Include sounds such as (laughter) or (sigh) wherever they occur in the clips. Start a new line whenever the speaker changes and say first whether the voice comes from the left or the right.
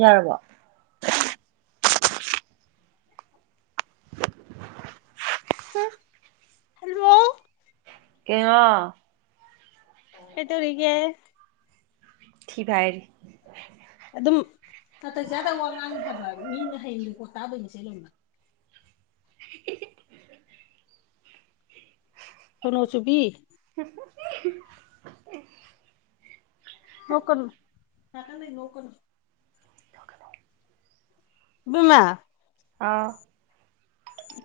right: ꯌꯥꯔꯕꯣ
left: ꯎꯝ ꯍꯜꯂꯣ
right: ꯀꯩꯅꯣ
left: ꯀꯩ ꯇꯧꯔꯤꯒꯦ
right: ꯤ ꯚꯔ
left: ꯑꯗꯨꯝ ꯐꯇ ꯆꯥꯗ ꯋꯥ ꯉꯥꯡꯅ ꯐꯕ ꯃꯤꯅ ꯍꯌꯦꯡꯗꯀꯣ ꯇꯥꯕꯣꯏꯅꯤꯁꯦꯣꯏ ꯀꯩꯅꯣꯁꯨꯨꯕꯤ
right: (inaudible)
left: ꯅꯨꯀꯅꯨ ꯍ ꯀ ꯅꯅ ꯕꯤꯃꯥ
right: ꯑꯥ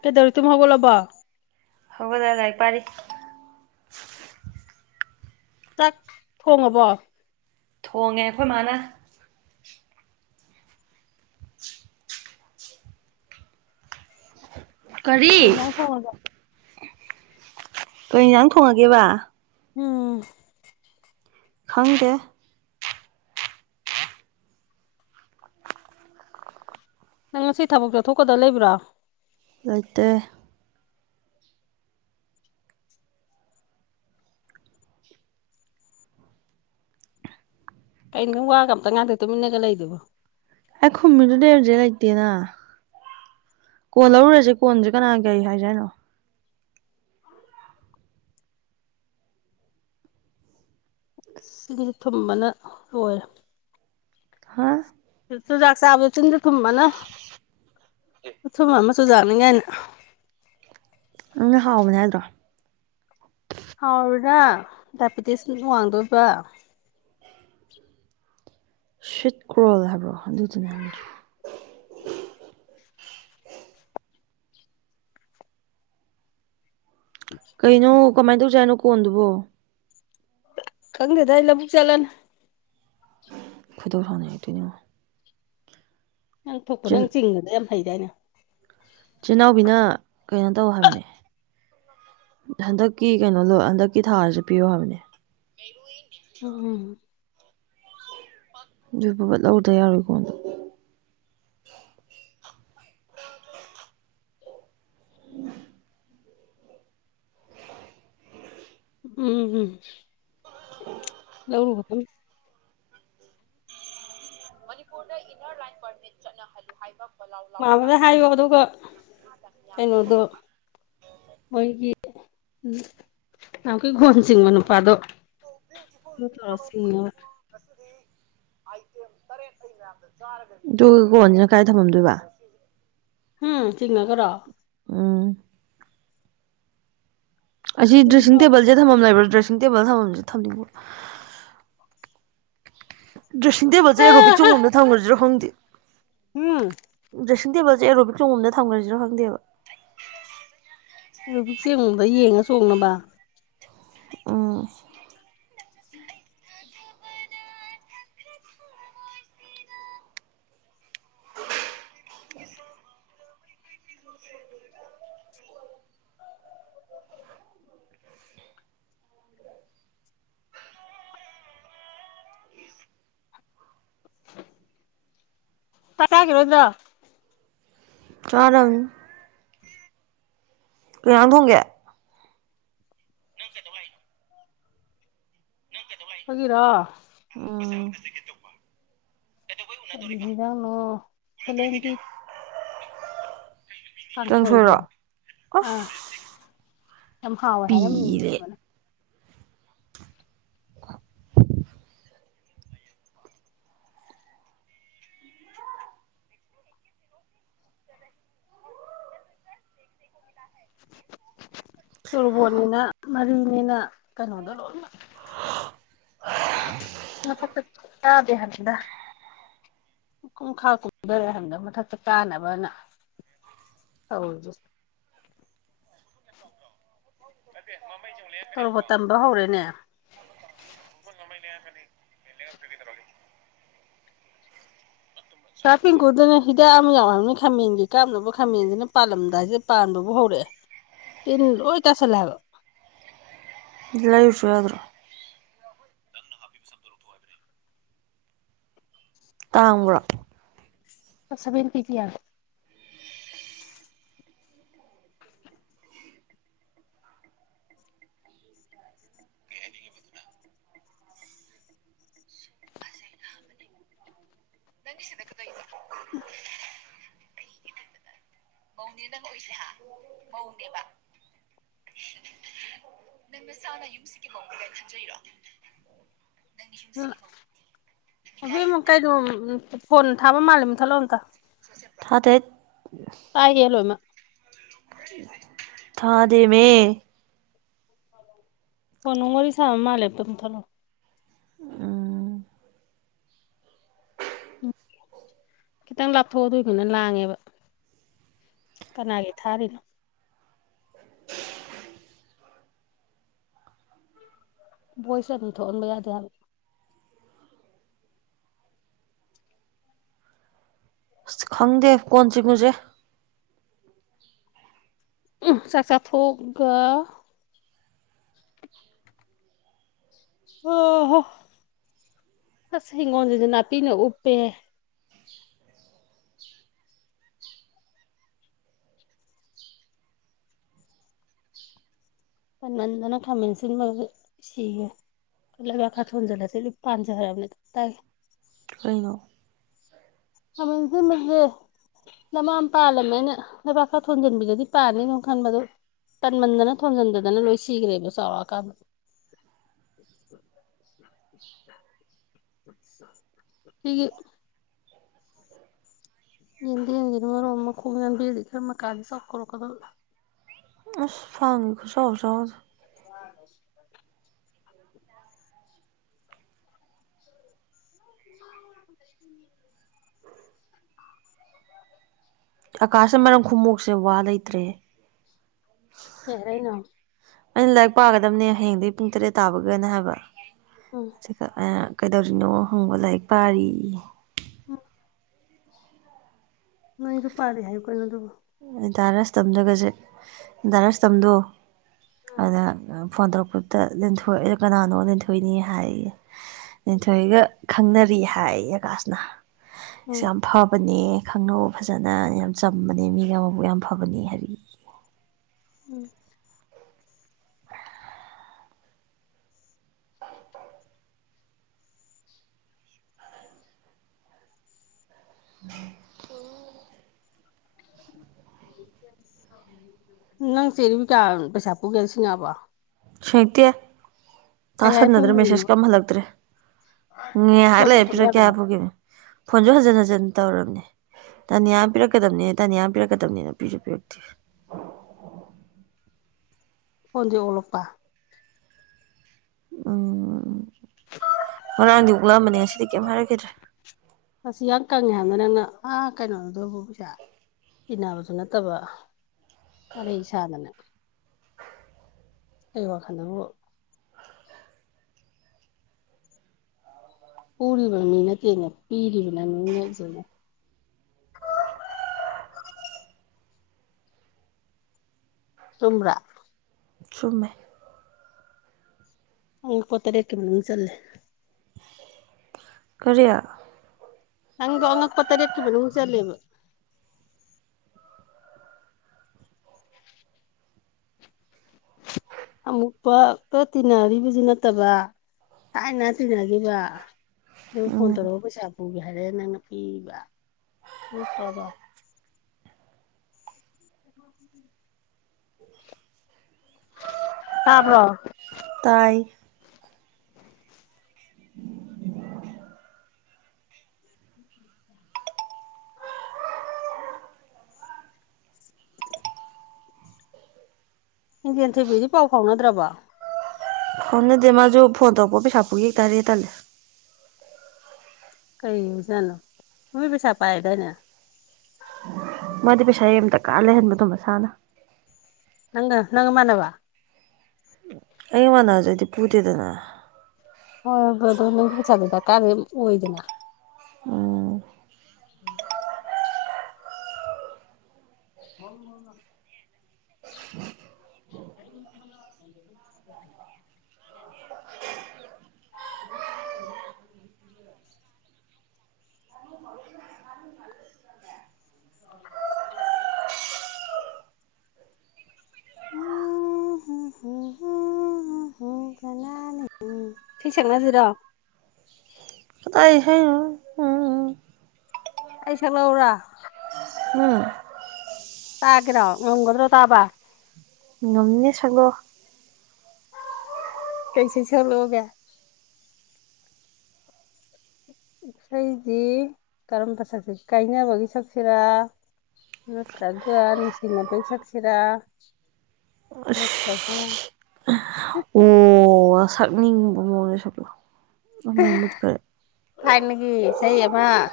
left: ꯀꯦ ꯗꯔꯤ ꯇꯨꯨꯝ ꯍꯒꯣ ꯂꯣ
right: ꯍꯧꯒꯗꯗꯥꯏ ꯄꯥꯔꯤ
left: ꯆꯥꯛ ꯊꯣꯡꯉꯕꯣ
right: ꯊꯣꯡꯉꯦ ꯑꯩꯈꯣꯏ ꯃꯥꯅ (unintelligible) ꯀꯔꯤ
left: ꯀꯩ ꯏꯟꯖꯥꯡ ꯊꯣꯡꯉꯒꯦ
right: ꯀꯩ ꯌꯦꯟꯖꯥꯡ ꯊꯣꯡꯉꯒꯦꯕ
left: ꯎꯝ
right: ꯈꯪꯗꯦ
left: ꯅꯪ ꯉꯁꯤ ꯊꯕꯛ ꯆꯠꯊꯣꯛꯀꯗꯕ ꯂꯩꯕ꯭ꯔꯣ
right: ꯑꯇꯩ
left: ꯀꯩꯅꯣ ꯋꯥꯒ ꯑꯝꯇ ꯉꯗꯦ ꯇꯨꯃꯤꯟꯅꯒ ꯂꯩꯗꯨꯕꯨ
right: ꯑꯦ ꯈꯨꯝꯃꯤꯗꯨ ꯗꯦꯔꯖ ꯂ ꯂꯩꯇꯦꯅ ꯀꯣꯟ ꯂꯧꯔꯨꯔꯁꯦ ꯀꯣꯟꯁꯦ ꯀꯅꯥ ꯀꯩ ꯍꯥꯏꯁ ꯍꯥꯏꯅꯣ
left: ꯁꯤꯒꯤꯁꯦ ꯊꯨꯝꯕꯅ ꯂꯣꯏꯔꯦ
right: ꯍꯥꯥ
left: ꯆꯨꯖꯥꯛ ꯆꯥꯕꯗ ꯆꯤꯟꯗ ꯊꯨꯝꯕꯅ ꯊꯨꯝ ꯑꯃ ꯆꯨꯖꯥꯛꯅꯤꯉꯥꯏꯅ
right: ꯅꯪꯅ ꯍꯥꯎꯕꯅꯦ ꯍꯥꯏꯗ꯭ꯔꯣ
left: ꯍꯥꯎꯔ ꯗꯥꯏꯕꯤꯇꯤꯁ ꯋꯥꯡꯗꯣꯏꯕ꯭ꯔ
right: ꯁꯦꯠꯀ꯭ꯔꯣꯜ ꯍꯥꯏꯕ꯭ꯔꯣ ꯑꯗꯨꯗꯨꯅ ꯍꯥꯏ
left: ꯎꯝ
right: ꯀꯩꯅꯣ ꯀꯃꯥꯏꯅ ꯇꯧꯁꯥꯏꯅꯣ ꯀꯣꯟꯗꯨꯕꯣ
left: ꯈꯪꯗꯦꯗ ꯏꯂ ꯄꯨꯕꯨꯛ ꯆꯂꯅ
right: ꯐꯩꯗꯧ ꯍꯥꯟ ꯏꯗꯤꯅ
left: ꯅꯪ ꯊꯣꯛꯄ
right: ꯆꯤꯟ
left: ꯅꯪ ꯆꯤꯡꯕꯗ ꯌꯥꯝ ꯍꯩꯗꯤ ꯍꯥꯏꯅ
right: ꯏꯆꯤꯜ ꯏꯅꯥꯎꯕꯤꯅ ꯀꯩꯅꯣ ꯇꯧ ꯍꯥꯏꯕꯅꯦ ꯍꯟꯗꯛꯀꯤ ꯀꯩꯅꯣ ꯂꯣ ꯍꯟꯗꯛꯀꯤ ꯊꯥꯔꯁꯨ ꯄꯤꯌꯣ ꯍꯥꯏꯕꯅꯦ
left: ꯎꯝ ꯎꯝ
right: ꯑꯗꯨꯏ ꯐꯕ ꯂ ꯂꯧꯗ ꯌꯥꯔꯣꯏꯀꯣ ꯑꯗꯣ ꯎꯝ
left: ꯎꯝ ꯎꯝ ꯂꯧꯔꯨꯕꯊꯝ
right: ꯨꯔꯗ ꯏꯟꯅꯔ ꯂꯥꯏꯟ ꯄꯔꯃꯤꯠ ꯆꯠꯅꯍꯜꯂꯨ ꯍꯥꯏꯕ ꯂꯥꯎ ꯂꯥꯎ
left: ꯃꯥꯝꯃꯗ ꯍꯥꯏꯌꯣ ꯑꯗꯨꯒ ꯀꯩꯅꯣꯗꯣ ꯎꯝ ꯅꯍꯥꯛꯀꯤ ꯒꯣꯟ ꯆꯤꯡꯕ ꯅꯨꯄꯥꯗꯣ ꯑ ꯇꯁꯤ
right: ꯑꯗꯨꯒ ꯀꯣꯟꯁꯤꯅ ꯀꯗꯥꯥꯏ ꯊꯝꯃꯝꯗꯣꯏꯕ
left: ꯎꯝ ꯆꯤꯡꯉ ꯈ꯭ꯔꯣ
right: ꯎꯥ ꯑꯁꯤ ꯗ꯭ꯔꯦꯁꯤꯡ ꯇꯦꯕꯜꯁꯦ ꯊꯝꯃꯝ ꯂꯩꯕ꯭ꯔꯣ ꯗ꯭ꯔꯦꯁꯤꯡ ꯇꯦꯕꯜ ꯊꯝꯝꯁꯦ ꯊꯝꯅꯤꯡꯕ꯭ꯔꯣ ꯗ꯭ꯔꯦꯁꯤꯡ ꯇꯦꯕꯜꯁꯦ ꯔꯣꯕꯤꯛ ꯆꯣꯡꯒꯣꯝꯗ ꯊꯝꯈ꯭ꯔꯁꯤꯔꯣ ꯈꯪꯗꯦ
left: ꯍꯨꯝ
right: ꯁꯤꯡ ꯇꯦꯕꯁꯦ ꯑꯦꯔꯣꯕꯤꯛꯣꯡꯣꯝꯗ ꯊꯝꯈꯁꯤꯁꯨ ꯈꯪꯗꯦꯕ
left: ꯅꯨꯄꯤꯛꯁꯦꯡꯉꯣꯝꯗ ꯌꯦꯡꯉ ꯆꯣꯡꯅꯕ
right: ꯑ
left: ꯆꯠꯒꯤꯔꯗ
right: ꯆꯔꯝ ꯉꯔꯥꯡ ꯊꯣꯡꯒꯦ
left: ꯍꯒꯤꯔꯥ
right: ꯑꯣꯝ
left: ꯉꯗꯥꯅ ꯐꯂꯗꯤ
right: ꯆꯪ
left: ꯀꯥꯡꯁꯣꯏꯗꯣ
right: ꯁꯣꯏꯔꯣ ꯑꯁ
left: ꯑꯥ ꯌꯥꯝ ꯍꯥꯎꯋꯏ
right: ꯄꯤꯔꯦ
left: ꯍꯥꯏꯔ ꯇꯣꯔꯕꯣꯟꯅꯤꯅ ꯃꯔꯤꯅꯤꯅ ꯀꯩꯅꯣꯗ ꯂꯣꯏꯃꯛ ꯃꯕꯤ ꯍꯥꯏꯔꯗ ꯀꯨꯡꯈꯥ ꯀꯨꯝꯊꯔꯦ ꯍꯟꯗꯣ ꯃꯊꯛꯇ ꯀꯥꯅꯕꯅ ꯍꯧ ꯇꯔꯨꯕ ꯇꯝꯕ ꯍꯧꯔꯦꯅꯦ
right: ꯂ ꯍꯥꯏꯦ ꯏꯔꯒꯗ꯭ꯔꯣꯜꯂꯤ
left: ꯆꯥꯐꯦꯟ ꯀꯨꯗꯨꯅ ꯍꯤꯗꯥꯛ ꯑꯃ ꯌꯥꯎꯍꯕꯅꯤ ꯈꯥꯃꯦꯟꯒꯤ ꯀꯥꯞꯅꯕ ꯈꯥꯃꯦꯟꯗꯨꯅ ꯄꯥꯜꯂꯝꯗꯥꯏꯁꯤꯗ ꯄꯥꯟꯕꯕꯨ ꯍꯧꯔꯛꯑꯦ ꯇꯤꯟ ꯑꯣꯏ ꯏꯇꯥ ꯆꯂꯦ ꯑꯒꯣ
right: ꯂꯥꯏꯐꯁꯨ ꯌꯥꯣ ꯇꯥꯡꯕ꯭ꯔꯣ
left: ꯁꯕꯦꯟ ꯄꯤꯖꯤ ꯌꯥ ꯑ
right: ꯗꯪ ꯑꯣꯏꯁꯦ ꯍꯥ ꯍꯧꯗꯦꯕ ꯅꯪ ꯃꯁꯥꯅ ꯌꯨꯝꯁꯤꯒꯤ ꯃꯑꯣꯡꯗꯩꯅ ꯈꯟꯖꯩꯔꯣ
left: ꯍꯧꯕꯤꯛ ꯑꯃꯨꯛ ꯀꯩꯩꯅꯣ ꯐꯣꯟ ꯊꯥꯕ ꯃꯥꯜꯂ ꯃꯨ ꯊꯠꯂꯛꯑꯣ ꯑꯝꯇ
right: ꯊꯗꯣꯏ
left: ꯇꯥꯏꯌꯦ ꯂꯣꯏꯃ
right: ꯎ ꯊꯥꯗ ꯃ
left: ꯍꯣ ꯅꯨꯡ ꯋꯥꯔꯤ ꯁꯥꯕ ꯃꯥꯜꯂꯦꯕꯇꯝ ꯊꯠꯂꯣ
right: ꯎꯝ
left: ꯎꯝ ꯈꯤꯇꯪ ꯂꯥꯞꯊꯣꯛꯑꯗꯣꯏꯈꯅ ꯂꯥꯡꯉꯦꯕ ꯀꯅꯥꯒꯤ ꯊꯥꯔꯤꯅꯣ ꯕꯣꯏꯁ ꯑꯗꯨꯝ ꯊꯣꯛꯍꯟꯕ ꯌꯥꯗꯦ ꯍꯥꯏꯕ
right: ꯑꯁ ꯈꯪꯗꯦ ꯀꯣꯟ ꯆ ꯃꯨꯁꯦ
left: ꯆꯥꯛ ꯆꯥꯊꯣꯛꯑꯒ ꯑꯣ ꯍꯣ ꯑꯁ ꯍꯤꯡꯈꯣꯜꯁꯤꯁꯨ ꯅꯥꯄꯤꯅ ꯎꯞꯄꯦ ꯄ ꯅꯟꯗꯅ ꯈꯥꯃꯦꯟꯁꯤꯕ ꯁꯤꯒ ꯀ ꯈꯥ ꯊꯣꯟꯖꯂꯦ ꯄꯥꯟꯁꯦ ꯈꯔꯅꯦ ꯇ ꯇꯥꯏ
right: ꯀꯩꯅꯣ
left: ꯁꯖ ꯃꯦ (unintelligible) ꯅꯃꯥ ꯑꯃ ꯄꯥꯜꯂꯝꯃꯦ ꯑꯩꯅ ꯂꯩꯕꯥꯛ ꯈꯔ ꯊꯣꯟꯖꯟꯕꯤꯗꯗꯤ ꯄꯥꯅꯤꯩꯅꯣ ꯈꯟꯕꯗꯣ ꯇꯟꯃꯟꯗꯅ ꯊꯣꯝꯖꯤꯟꯗꯗꯅ ꯂꯣꯏ ꯁꯤꯈ꯭ꯔꯦꯕ ꯆꯥꯎꯔꯛꯑꯀꯥꯟꯗ ꯁꯤꯒꯤ ꯌꯦꯟꯗ ꯌꯦꯦꯟꯒꯤꯅ ꯃꯔꯣ ꯃꯈꯣꯡ ꯉꯟꯕꯤꯗꯤ ꯈꯔ ꯃꯈꯥꯗꯤ ꯁꯛꯈꯧꯔꯛꯀꯗꯧ
right: ꯐꯉ ꯈꯨꯁꯨ ꯍꯧ ꯆꯥꯎꯗ
left: (inaudible) (inaudible)
right: ꯑꯀꯥꯁꯅ ꯃꯔꯝ ꯈꯃꯣꯛꯁꯦ ꯋꯥ ꯂꯩꯇ꯭ꯔꯦ
left: ꯀꯦꯔꯅꯣ
right: ꯑꯩꯅ ꯂꯥꯏꯔꯤꯛ ꯄꯥꯒꯗꯕꯅꯦ ꯍꯌꯦꯡꯗꯒꯤꯩ ꯄꯨꯡ ꯇꯔꯦꯠ ꯇꯥꯕꯒꯅ ꯍꯥꯏꯕ
left: ꯑꯥ
right: ꯩ ꯀꯩꯗꯧꯔꯤꯅꯣ ꯍꯪꯕ ꯂꯥꯏꯔꯤꯛ ꯄꯥꯔꯤ
left: ꯎ ꯅꯣꯏꯁꯨ ꯄꯥꯔꯦ ꯍꯥꯏꯌꯨ ꯀꯩꯅꯣ ꯑꯗꯨꯕꯨꯣ
right: ꯏꯟꯇꯥꯔꯁ ꯇꯝꯖꯒꯁꯦ ꯏꯟꯇꯥꯔꯁ ꯇꯝꯗꯣ
left: ꯎꯝ
right: ꯑꯗ ꯐꯣꯟ ꯇꯧꯔꯛꯄꯗꯨꯗ ꯂꯦꯟꯊꯣꯛꯑꯦ ꯀꯅꯥꯅꯣ ꯂꯦꯟꯊꯣꯛꯏꯅꯤ ꯍꯥꯏꯌꯦ ꯅꯤꯊꯣꯏꯒ ꯈꯪꯅꯔꯤ ꯍꯥꯏ ꯌꯥꯀꯥꯁꯅ ꯁ
left: ꯎꯝ
right: ꯌꯥꯝ ꯐꯕꯅꯦ ꯈꯪꯅꯧ ꯐꯖꯅ ꯌꯥꯝ ꯆꯝꯕꯅꯦ ꯃꯤ ꯎꯕꯨ ꯌꯥꯝ ꯐꯕꯅꯤ ꯍꯥꯏꯔꯤꯗꯤ
left: ꯎꯝ
right: ꯑ (unintelligible)
left: ꯅꯪ ꯆꯦꯔꯤꯕ ꯀꯥ ꯄꯩꯁꯥ ꯄꯨꯒꯦ ꯁꯤꯅꯕ
right: ꯁꯣꯏꯇꯦ
left: ꯀꯩ ꯍꯥꯏ
right: ꯇꯥꯁꯟꯅꯗ꯭ꯔꯦ
left: ꯄꯨꯔꯤꯅꯣ
right: ꯃꯦꯁꯦꯁ ꯀꯝꯍꯜꯂꯛꯇ꯭ꯔꯦ ꯍꯉꯦꯥꯏꯍꯥꯛ
left: ꯐꯣꯟ
right: ꯂꯩꯔꯦ
left: ꯇꯧꯁꯜꯂꯨ
right: ꯄꯤꯔꯣ
left: ꯌꯥꯗ꯭ꯔꯣ
right: ꯀꯌꯥꯕꯨꯒꯤꯅꯣ ꯐꯣꯟꯁꯨ ꯍꯟꯖꯤꯟ ꯍꯖꯤꯟ ꯇꯧꯔꯕꯅꯦ ꯇꯟ ꯌꯥꯝ ꯄꯤꯔꯛꯀꯗꯕꯅꯤ ꯇꯟ ꯌꯥꯝ ꯄꯤꯔꯛꯀꯕꯅꯤꯅ ꯅꯨꯄꯤꯁꯨ ꯄꯤꯔꯛꯇꯦ
left: ꯍꯣꯟꯗꯤ ꯑꯣꯂꯛꯄꯥ
right: ꯎꯝ ꯉꯔꯥꯡꯗꯤ ꯎꯛꯂꯛꯑꯝꯕꯅꯦ ꯉꯁꯤꯗꯤ ꯀꯩꯝ ꯍꯥꯏꯔꯛꯈꯤꯗ꯭ꯔꯦ
left: ꯑꯁꯤꯁꯤ ꯌꯥꯝ ꯀꯪꯉꯦ ꯍꯥꯏꯕꯗ ꯅꯪꯅ ꯑꯥ ꯀꯩꯅꯣꯗꯨꯗꯕꯨ ꯄꯩꯁꯥ ꯇꯤꯟꯅꯅꯕꯁꯨ ꯅꯠꯇꯕ ꯋꯥꯔꯤꯔꯩ ꯁꯥꯥꯗꯅ ꯑꯩ ꯋꯥꯈꯜꯗꯕꯨ ꯄꯨꯔꯤꯕ ꯃꯤ ꯅꯠꯇꯦꯅꯦ ꯄꯤꯔꯤꯕꯅ ꯃꯤꯅꯖꯅꯦ ꯇꯨꯝ꯭ꯔꯥ
right: ꯁꯨꯝꯃꯦ
left: ꯑꯪ ꯄꯣꯄꯥ ꯇꯔꯦꯠꯀꯤ ꯃꯅꯨꯡ ꯆꯜꯂꯤꯜꯂꯦ
right: ꯀꯔꯤ
left: ꯅꯪ ꯑꯣꯉꯛꯄꯇꯥꯔ ꯔꯦꯈꯤꯕꯕꯅꯤ ꯎ ꯆꯜꯂꯦꯕꯣ ꯑꯃꯨꯛ ꯄꯛꯇ ꯇꯤꯟꯅꯔꯤꯕꯁꯨ ꯅꯠꯇꯕ ꯊꯥꯏꯅ ꯇꯤꯟꯅꯈꯤꯕ ꯑꯗꯨꯒ ꯐꯣꯟ
right: ꯎꯝ
left: ꯇꯧꯔꯒ ꯄꯩꯁꯥ ꯄꯨꯒꯦ ꯍꯥꯏꯔꯦ ꯅꯪꯅ ꯄꯤꯕ ꯅꯠꯇ꯭ꯔꯣꯒꯣ ꯎ ꯇꯥꯕ꯭ꯔꯣ
right: ꯇꯥꯏ
left: ꯏꯟꯗꯤꯟ ꯇꯤꯚꯤꯗꯤ ꯄꯥꯎ ꯐꯥꯎꯅꯗ꯭ꯔꯕ
right: ꯍꯅꯗꯦ ꯃꯥꯁꯨ ꯐꯣꯟ ꯇꯧꯔꯛꯄ ꯄꯩꯁꯥ ꯄꯨ ꯌꯦꯛ ꯇꯥꯔꯦ ꯇꯜꯂꯦ
left: ꯀꯩ ꯁꯅꯣ ꯃꯃꯤ ꯄꯩꯁꯥ ꯄꯥꯏꯗꯅꯦ
right: ꯃꯥꯗꯤ ꯄꯩꯁꯥ ꯑ ꯑꯃꯇ ꯀꯥ ꯂꯩꯍꯟꯕ ꯑꯗꯨꯨꯝ ꯃꯁꯥꯅ
left: ꯅꯪ ꯅꯪ ꯃꯥꯟꯅꯕ
right: ꯑꯩꯒ ꯃꯥꯟꯅꯕꯗꯨꯗꯤ ꯄꯨꯗꯦꯗꯅ
left: ꯍꯣꯏ ꯑꯗꯨꯣ (inaudible) ꯆꯗꯗꯀꯥ ꯑꯗꯨ ꯑꯣꯏꯗꯅ
right: ꯎꯝ
left: ꯎꯝ (inaudible) ꯍꯣ ꯍꯣ (inaudible) (inaudible) ꯑꯣ ꯍꯣ ꯍꯣ (inaudible) ꯏꯁꯩ ꯁꯛꯅꯁꯤꯔꯣ
right: ꯀꯥꯗꯥꯏ ꯏꯁꯩꯅꯣꯗ
left: ꯑꯩ ꯁꯛꯂꯛꯎꯔꯥ
right: ꯎꯝ
left: ꯇꯒꯤꯔꯣ ꯉꯝꯒꯗ꯭ꯔꯣ ꯇꯥꯕ
right: ꯉꯝꯅꯤ ꯁꯛꯂꯛꯑꯣ
left: ꯀꯩ ꯢꯁꯩ ꯁꯥꯛꯂꯛꯎꯒꯦ ꯢꯁꯩꯁꯤ ꯀꯔꯝꯕꯒꯤ ꯁꯛꯁꯤꯔ ꯀꯥꯏꯅꯕꯒꯤ ꯁꯛꯁꯤꯔ ꯅꯠꯇ꯭ꯔꯥꯒ ꯅꯨꯡꯁꯤꯅꯕꯒꯤ ꯁꯥꯛꯁꯤꯔꯥ
right: ꯑꯁ
left: ꯅꯠꯇ꯭ꯔꯒ
right: ꯑꯣ ꯁꯛꯅꯤꯡꯕ ꯃꯑꯣꯡꯗ ꯁꯥꯛꯂꯛꯑꯣ ꯃꯩ ꯃꯨꯠꯈꯔꯦ
left: ꯊꯥꯢꯅꯒꯤ ꯏꯁꯩ ꯑꯃꯃ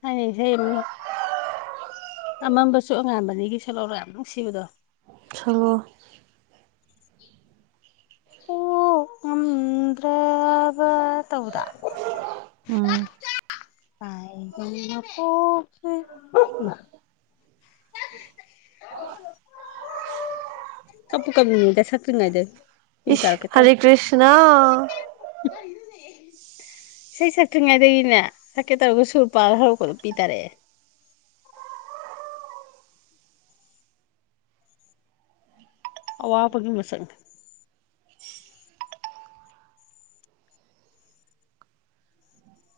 left: ꯊꯥꯏꯅꯩ ꯢꯁꯩ ꯑꯃ ꯑꯃꯝꯕꯁꯨ ꯑꯉꯥꯟꯕꯅꯤꯒꯤ ꯁꯥꯛꯂꯛꯎꯔ ꯌꯥꯝ ꯅꯨꯡꯁꯤꯕꯗꯣ
right: ꯁꯥꯛꯂꯛꯑꯣ
left: ꯀꯥꯎꯉꯝꯗ꯭ꯔꯕ ꯇꯧꯕꯗꯣ
right: ꯎꯝ
left: ꯇꯥꯏꯒꯀꯣ (inaudible) ꯀꯞꯄꯨ ꯀꯥꯞꯅꯤꯡꯢꯗ ꯁꯛꯇ꯭ꯔꯤꯉꯩꯗꯒꯤ
right: ꯏꯁ ꯍꯔꯦ ꯀ꯭ꯔꯤꯁꯅ
left: ꯏꯅꯦꯦ (inaudible) ꯏꯁꯩ ꯁꯛꯇ꯭ꯔꯤꯉꯩꯗꯒꯤꯅꯦ ꯁꯛꯀꯦ ꯇꯧꯔꯒ ꯁꯨꯔꯄꯥꯟ ꯍꯧꯔꯛꯕꯗ ꯄꯤꯥ ꯇꯔꯛꯑꯦ ꯑꯋꯥꯕꯒꯤ ꯃꯁꯛꯅꯦ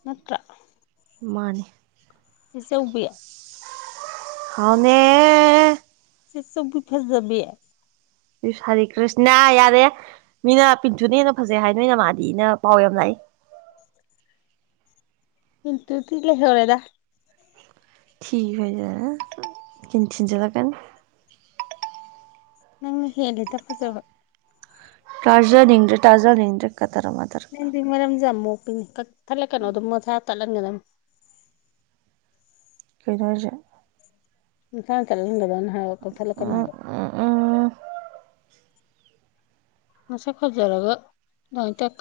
left: ꯅꯠꯇꯔ
right: ꯃꯥꯅꯦ
left: ꯆꯦꯆꯥꯎꯕꯤ
right: ꯍꯥꯎꯅꯦ
left: ꯆꯦꯆꯥꯎꯕꯤ ꯐꯖꯕꯤ
right: ꯏꯁ ꯍꯔꯤ ꯀ꯭ꯔꯤꯁꯅ ꯌꯥꯔꯦ ꯃꯤꯅ ꯄꯤꯟꯆꯨꯅ ꯍꯦꯟꯅ ꯐꯖꯩ ꯍꯥꯏ ꯅꯣꯏ ꯅꯃꯥꯗꯤꯅ ꯄꯥꯎ ꯌꯥꯝ ꯂꯥꯛꯏ
left: ꯕꯤꯟꯇꯨꯗꯤ ꯂꯩꯍꯧꯔꯦꯗ
right: ꯊꯤ ꯐꯥꯢꯖꯤꯟꯂꯛꯒꯅꯤ ꯀꯤꯟ ꯆꯤꯟꯖꯤꯟꯂꯛꯒꯅꯤ
left: ꯅꯪꯅ ꯍꯦꯜꯂꯦꯗ ꯐꯖꯕ
right: ꯇꯥꯖꯥꯅꯤꯡꯗ꯭ꯔꯦ ꯇꯥꯖꯥꯅꯤꯡꯗ꯭ꯔꯦ ꯀꯥꯗ꯭ꯔ ꯃꯥꯗ꯭ꯔ
left: ꯅꯪꯗꯤ ꯃꯔꯝꯁꯨ ꯌꯥꯝ ꯃꯣꯛꯄꯤꯅꯤ ꯀꯛ ꯊꯠꯂꯛꯀꯅꯣ ꯑꯗꯨꯝ ꯃꯁꯥ ꯇꯠꯍꯟꯒꯗꯧꯅꯤ ꯑꯗꯨꯝ
right: ꯀꯩꯅꯣ ꯍꯥꯢꯁꯦ
left: ꯃꯁꯥ ꯇꯠꯍꯥꯜꯗꯧꯅꯦ ꯍꯥꯢꯕ ꯀꯥꯛꯊꯥꯠꯂꯛꯒꯅꯣ
right: ꯎꯝ
left: ꯍꯥꯢꯕ
right: ꯎꯝ ꯎꯝ
left: ꯃꯁꯛ ꯐꯖꯔꯒ ꯅꯣꯏꯇꯥꯛ